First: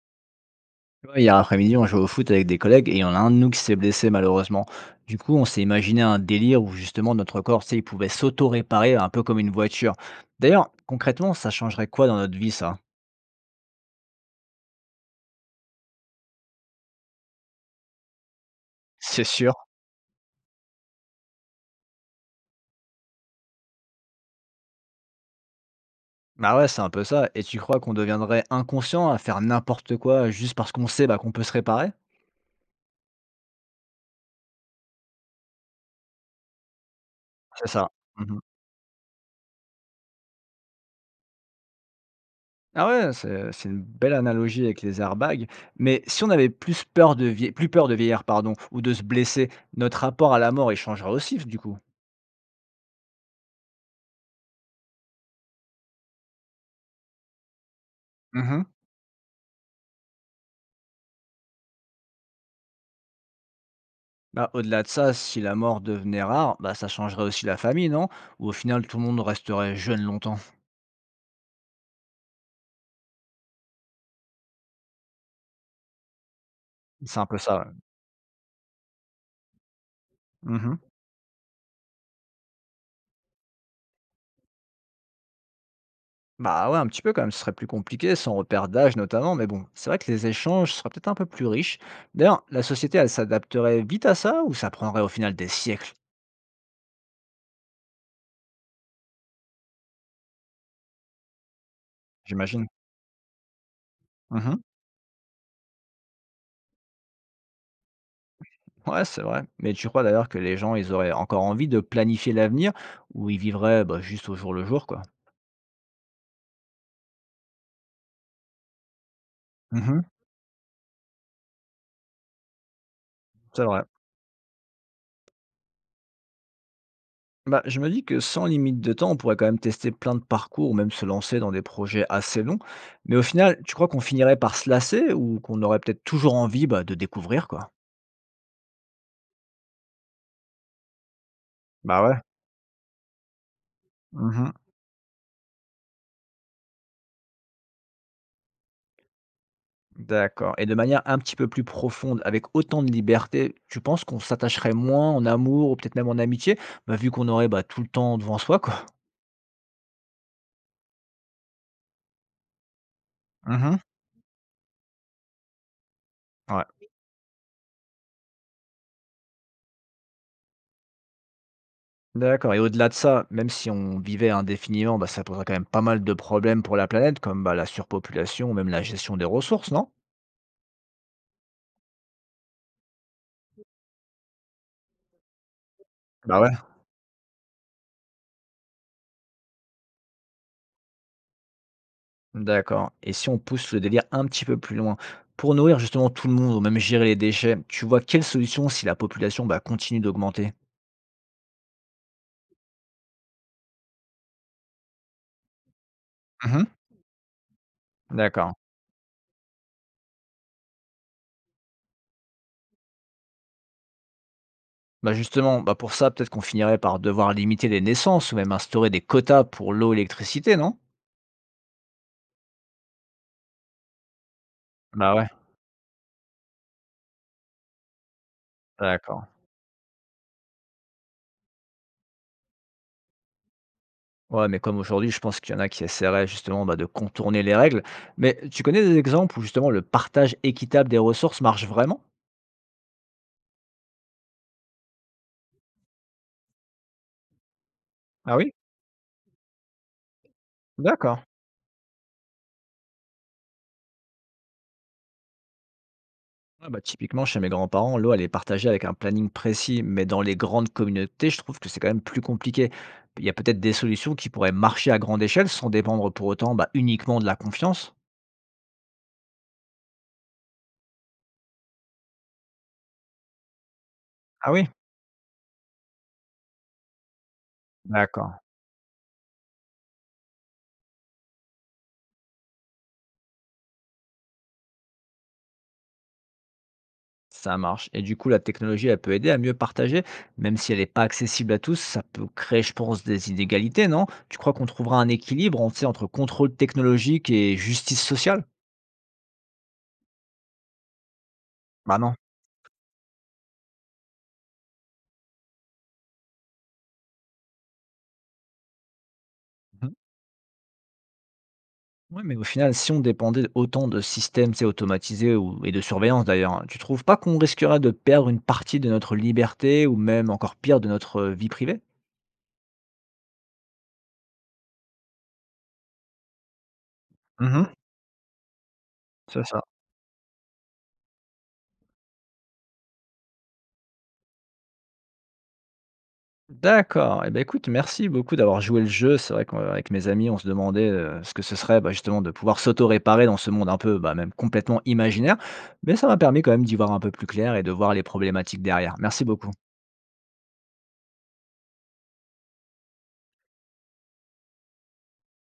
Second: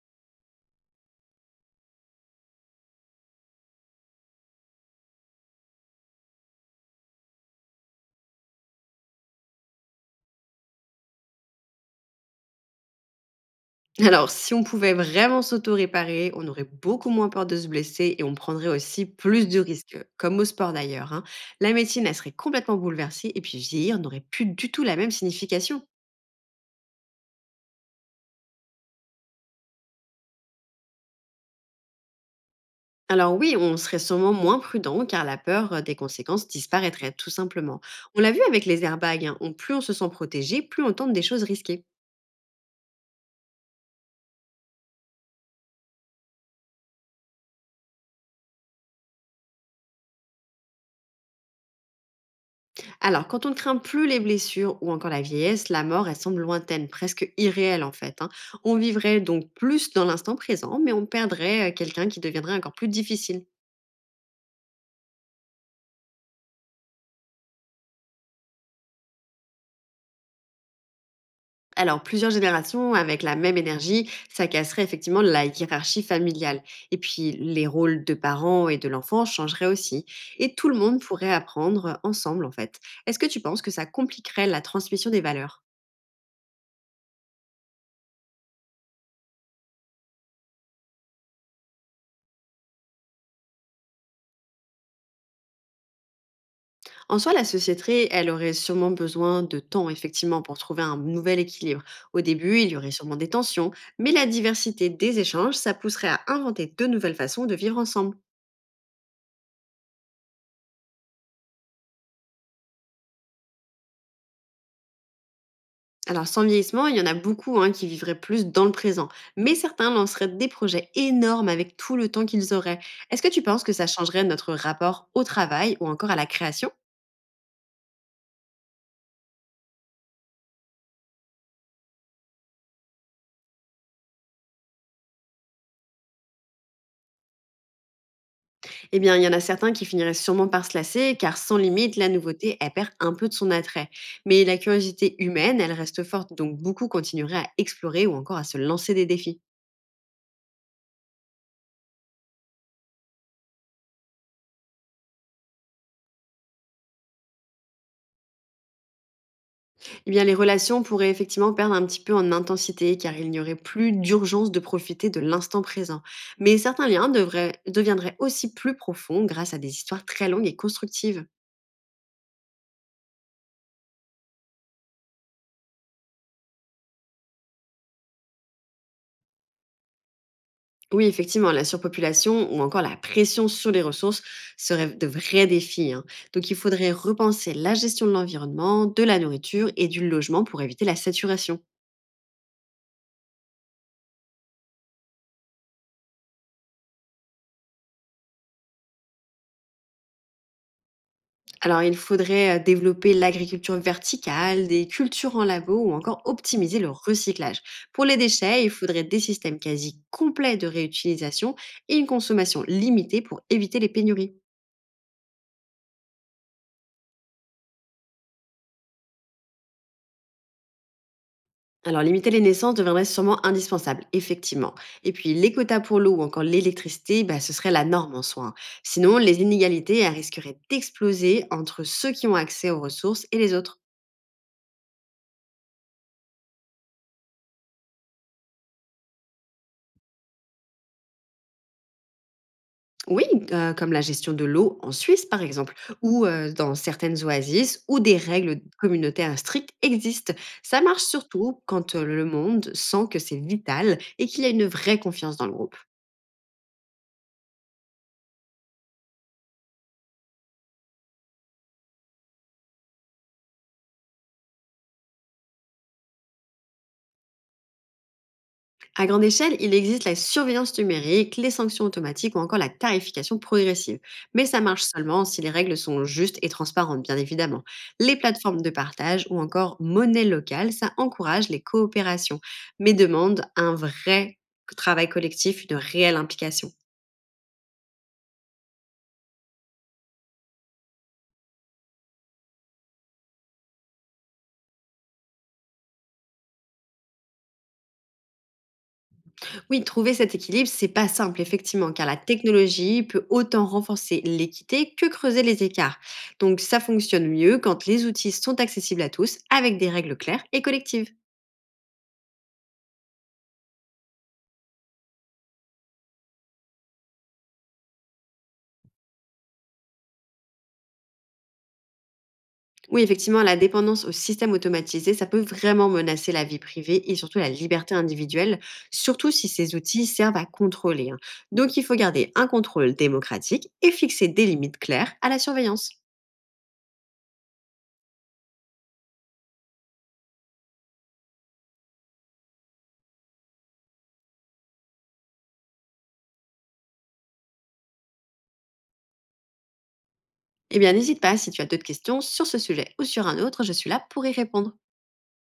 Ouais, hier après-midi, on jouait au foot avec des collègues et il y en a un de nous qui s'est blessé malheureusement. Du coup, on s'est imaginé un délire où justement notre corps, tu sais, il pouvait s'auto-réparer un peu comme une voiture. D'ailleurs, concrètement, ça changerait quoi dans notre vie, ça? Alors, si on pouvait vraiment s'auto-réparer, on aurait beaucoup moins peur de se blesser et on prendrait aussi C'est plus sûr. de risques, comme au sport d'ailleurs, hein. La médecine, elle serait complètement bouleversée et puis vieillir n'aurait plus du tout la même signification. Bah ouais, c'est un peu ça. Et tu crois qu'on deviendrait inconscient à faire n'importe quoi juste parce qu'on sait bah, qu'on peut se réparer? Alors oui, on serait sûrement moins prudent car la peur des conséquences disparaîtrait tout C'est simplement. ça. On l'a Mhm. vu avec les airbags, hein, plus on se sent protégé, plus on tente des choses risquées. Ah ouais, c'est une belle analogie avec les airbags. Mais si on avait plus peur de vieillir, pardon, ou de se blesser, notre rapport à la mort, il changera aussi, du coup. Alors, quand on ne craint plus les blessures ou encore la vieillesse, la mort, elle semble lointaine, presque irréelle en fait, hein. Mhm. On vivrait donc plus dans l'instant présent, mais on perdrait quelqu'un qui deviendrait encore plus difficile. Bah, au-delà de ça, si la mort devenait rare, bah, ça changerait aussi la famille, non? Ou au final, tout le monde resterait jeune longtemps? Alors, plusieurs générations avec la même énergie, ça casserait effectivement la hiérarchie familiale. Et C'est un puis, peu ça, les ouais. rôles de parents et de l'enfant changeraient aussi. Et tout le Mhm. monde pourrait apprendre ensemble, en fait. Est-ce que tu penses que ça compliquerait la transmission des valeurs? Bah ouais, un petit peu quand même, ce serait plus compliqué, sans repère d'âge notamment, mais bon, c'est vrai que les échanges seraient peut-être un peu plus riches. D'ailleurs, la société, elle s'adapterait vite à ça ou ça prendrait au final des siècles, En soi, la société, elle aurait sûrement besoin de temps, effectivement, pour trouver un nouvel équilibre. Au début, j'imagine? il y aurait sûrement des tensions, mais la Mhm. diversité des échanges, ça pousserait à inventer de nouvelles façons de vivre ensemble. Ouais, c'est vrai. Mais tu crois d'ailleurs que les gens, ils auraient encore envie de planifier l'avenir ou ils vivraient bah, juste au jour le jour, quoi? Alors, sans vieillissement, il y en a beaucoup, hein, qui vivraient plus dans le présent, mais certains Mhm. lanceraient des projets énormes avec tout le temps qu'ils auraient. Est-ce que tu penses C'est que vrai. ça changerait notre rapport au travail ou encore à la création? Bah, je me dis que sans limite de temps, on pourrait quand même tester plein de parcours ou même se lancer dans des projets assez longs. Mais au final, tu crois qu'on finirait par se lasser ou qu'on aurait peut-être toujours envie bah, de découvrir quoi? Eh bien, il y en a certains qui finiraient sûrement par se lasser, car sans limite, Bah la ouais. nouveauté, elle perd un peu de son attrait. Mais Mhm. la curiosité humaine, elle reste forte, donc beaucoup continueraient à explorer ou encore à se lancer des défis. D'accord. Et de manière un petit peu plus profonde, avec autant de liberté, tu penses qu'on s'attacherait moins en amour ou peut-être même en amitié, bah, vu qu'on aurait bah, tout le temps devant soi, quoi. Eh bien, les relations pourraient effectivement perdre un petit peu en intensité, car il n'y aurait Mhm. plus d'urgence de profiter de l'instant présent. Mais Ouais. certains liens deviendraient aussi plus profonds grâce à des histoires très longues et constructives. D'accord. Et au-delà de ça, même si on vivait indéfiniment, bah, ça poserait quand même pas mal de problèmes pour la planète, comme bah, la surpopulation ou même la gestion des ressources, non? Oui, effectivement, la surpopulation ou encore la pression sur les ressources seraient de vrais défis, hein. Bah, Donc, ouais. il faudrait repenser la gestion de l'environnement, de la nourriture et du logement pour éviter la saturation. D'accord, et si on pousse le délire un petit peu plus loin? Pour nourrir justement tout le monde ou même gérer les déchets, tu vois quelle solution si la population, bah, continue d'augmenter? Alors, il faudrait développer l'agriculture verticale, des cultures en labo ou encore Mmh. optimiser le recyclage. Pour les D'accord. déchets, il faudrait des systèmes quasi complets de réutilisation et une consommation limitée pour éviter les pénuries. Bah, justement, bah, pour ça, peut-être qu'on finirait par devoir limiter les naissances ou même instaurer des quotas pour l'eau, et l'électricité, non? Alors, limiter les naissances deviendrait sûrement indispensable, effectivement. Et Bah, ouais, puis, les quotas pour l'eau ou encore l'électricité, bah, ce serait la norme en soi, hein. Sinon, d'accord. les inégalités elles risqueraient d'exploser entre ceux qui ont accès aux ressources et les autres. Ouais, mais comme aujourd'hui, je pense qu'il y en a qui essaieraient justement, bah, de contourner les règles. Mais tu connais des exemples où justement le partage équitable des ressources marche vraiment? Oui, comme la gestion de l'eau en Suisse, par exemple, ou dans certaines oasis où des Ah oui? règles communautaires strictes existent. Ça marche D'accord. surtout quand le monde sent que c'est vital et qu'il y a une vraie confiance dans le groupe. Ouais, bah, typiquement, chez mes grands-parents, l'eau, elle est partagée avec un planning précis, mais dans les grandes communautés, je trouve que c'est quand même plus compliqué. Il y a peut-être des solutions qui pourraient marcher à grande échelle sans dépendre pour autant bah, uniquement de la confiance. À grande échelle, il existe la surveillance numérique, les sanctions automatiques ou encore la tarification progressive. Mais Ah ça oui, marche seulement si les règles sont justes et transparentes, bien évidemment. Les d'accord. plateformes de partage ou encore monnaie locale, ça encourage les coopérations, mais demande un vrai travail collectif, une réelle implication. Ça marche. Et du coup, la technologie, elle peut aider à mieux partager, même si elle n'est pas accessible à tous. Ça peut créer, je pense, des inégalités, non? Tu crois qu'on trouvera un équilibre, on sait, entre contrôle technologique et justice sociale? Oui, trouver cet équilibre, c'est pas simple, effectivement, Bah car non. la technologie peut autant renforcer l'équité que creuser les écarts. Donc ça fonctionne mieux quand les outils sont accessibles à tous, avec des règles claires et collectives. Ouais, mais au final, si on dépendait autant de systèmes, c'est automatisés ou, et de surveillance d'ailleurs, hein, tu trouves pas qu'on risquerait de perdre une partie de notre liberté ou même encore pire de notre vie privée? Oui, effectivement, la dépendance au système automatisé, ça peut vraiment menacer la vie privée et surtout la Mhm, liberté individuelle, surtout c'est si ça. ces outils servent à contrôler, hein. Donc, il faut garder un contrôle démocratique et fixer des limites claires à la surveillance. D'accord. Eh ben écoute, merci beaucoup d'avoir joué le jeu. C'est vrai qu'avec mes amis, on se demandait ce que ce serait bah, justement de pouvoir s'auto-réparer dans ce monde un peu, bah, même complètement imaginaire. Mais ça m'a permis quand même d'y voir un peu plus clair et de voir les problématiques derrière. Merci beaucoup. Eh bien, n'hésite pas si tu as d'autres questions sur ce sujet ou sur un autre, je suis là pour y répondre.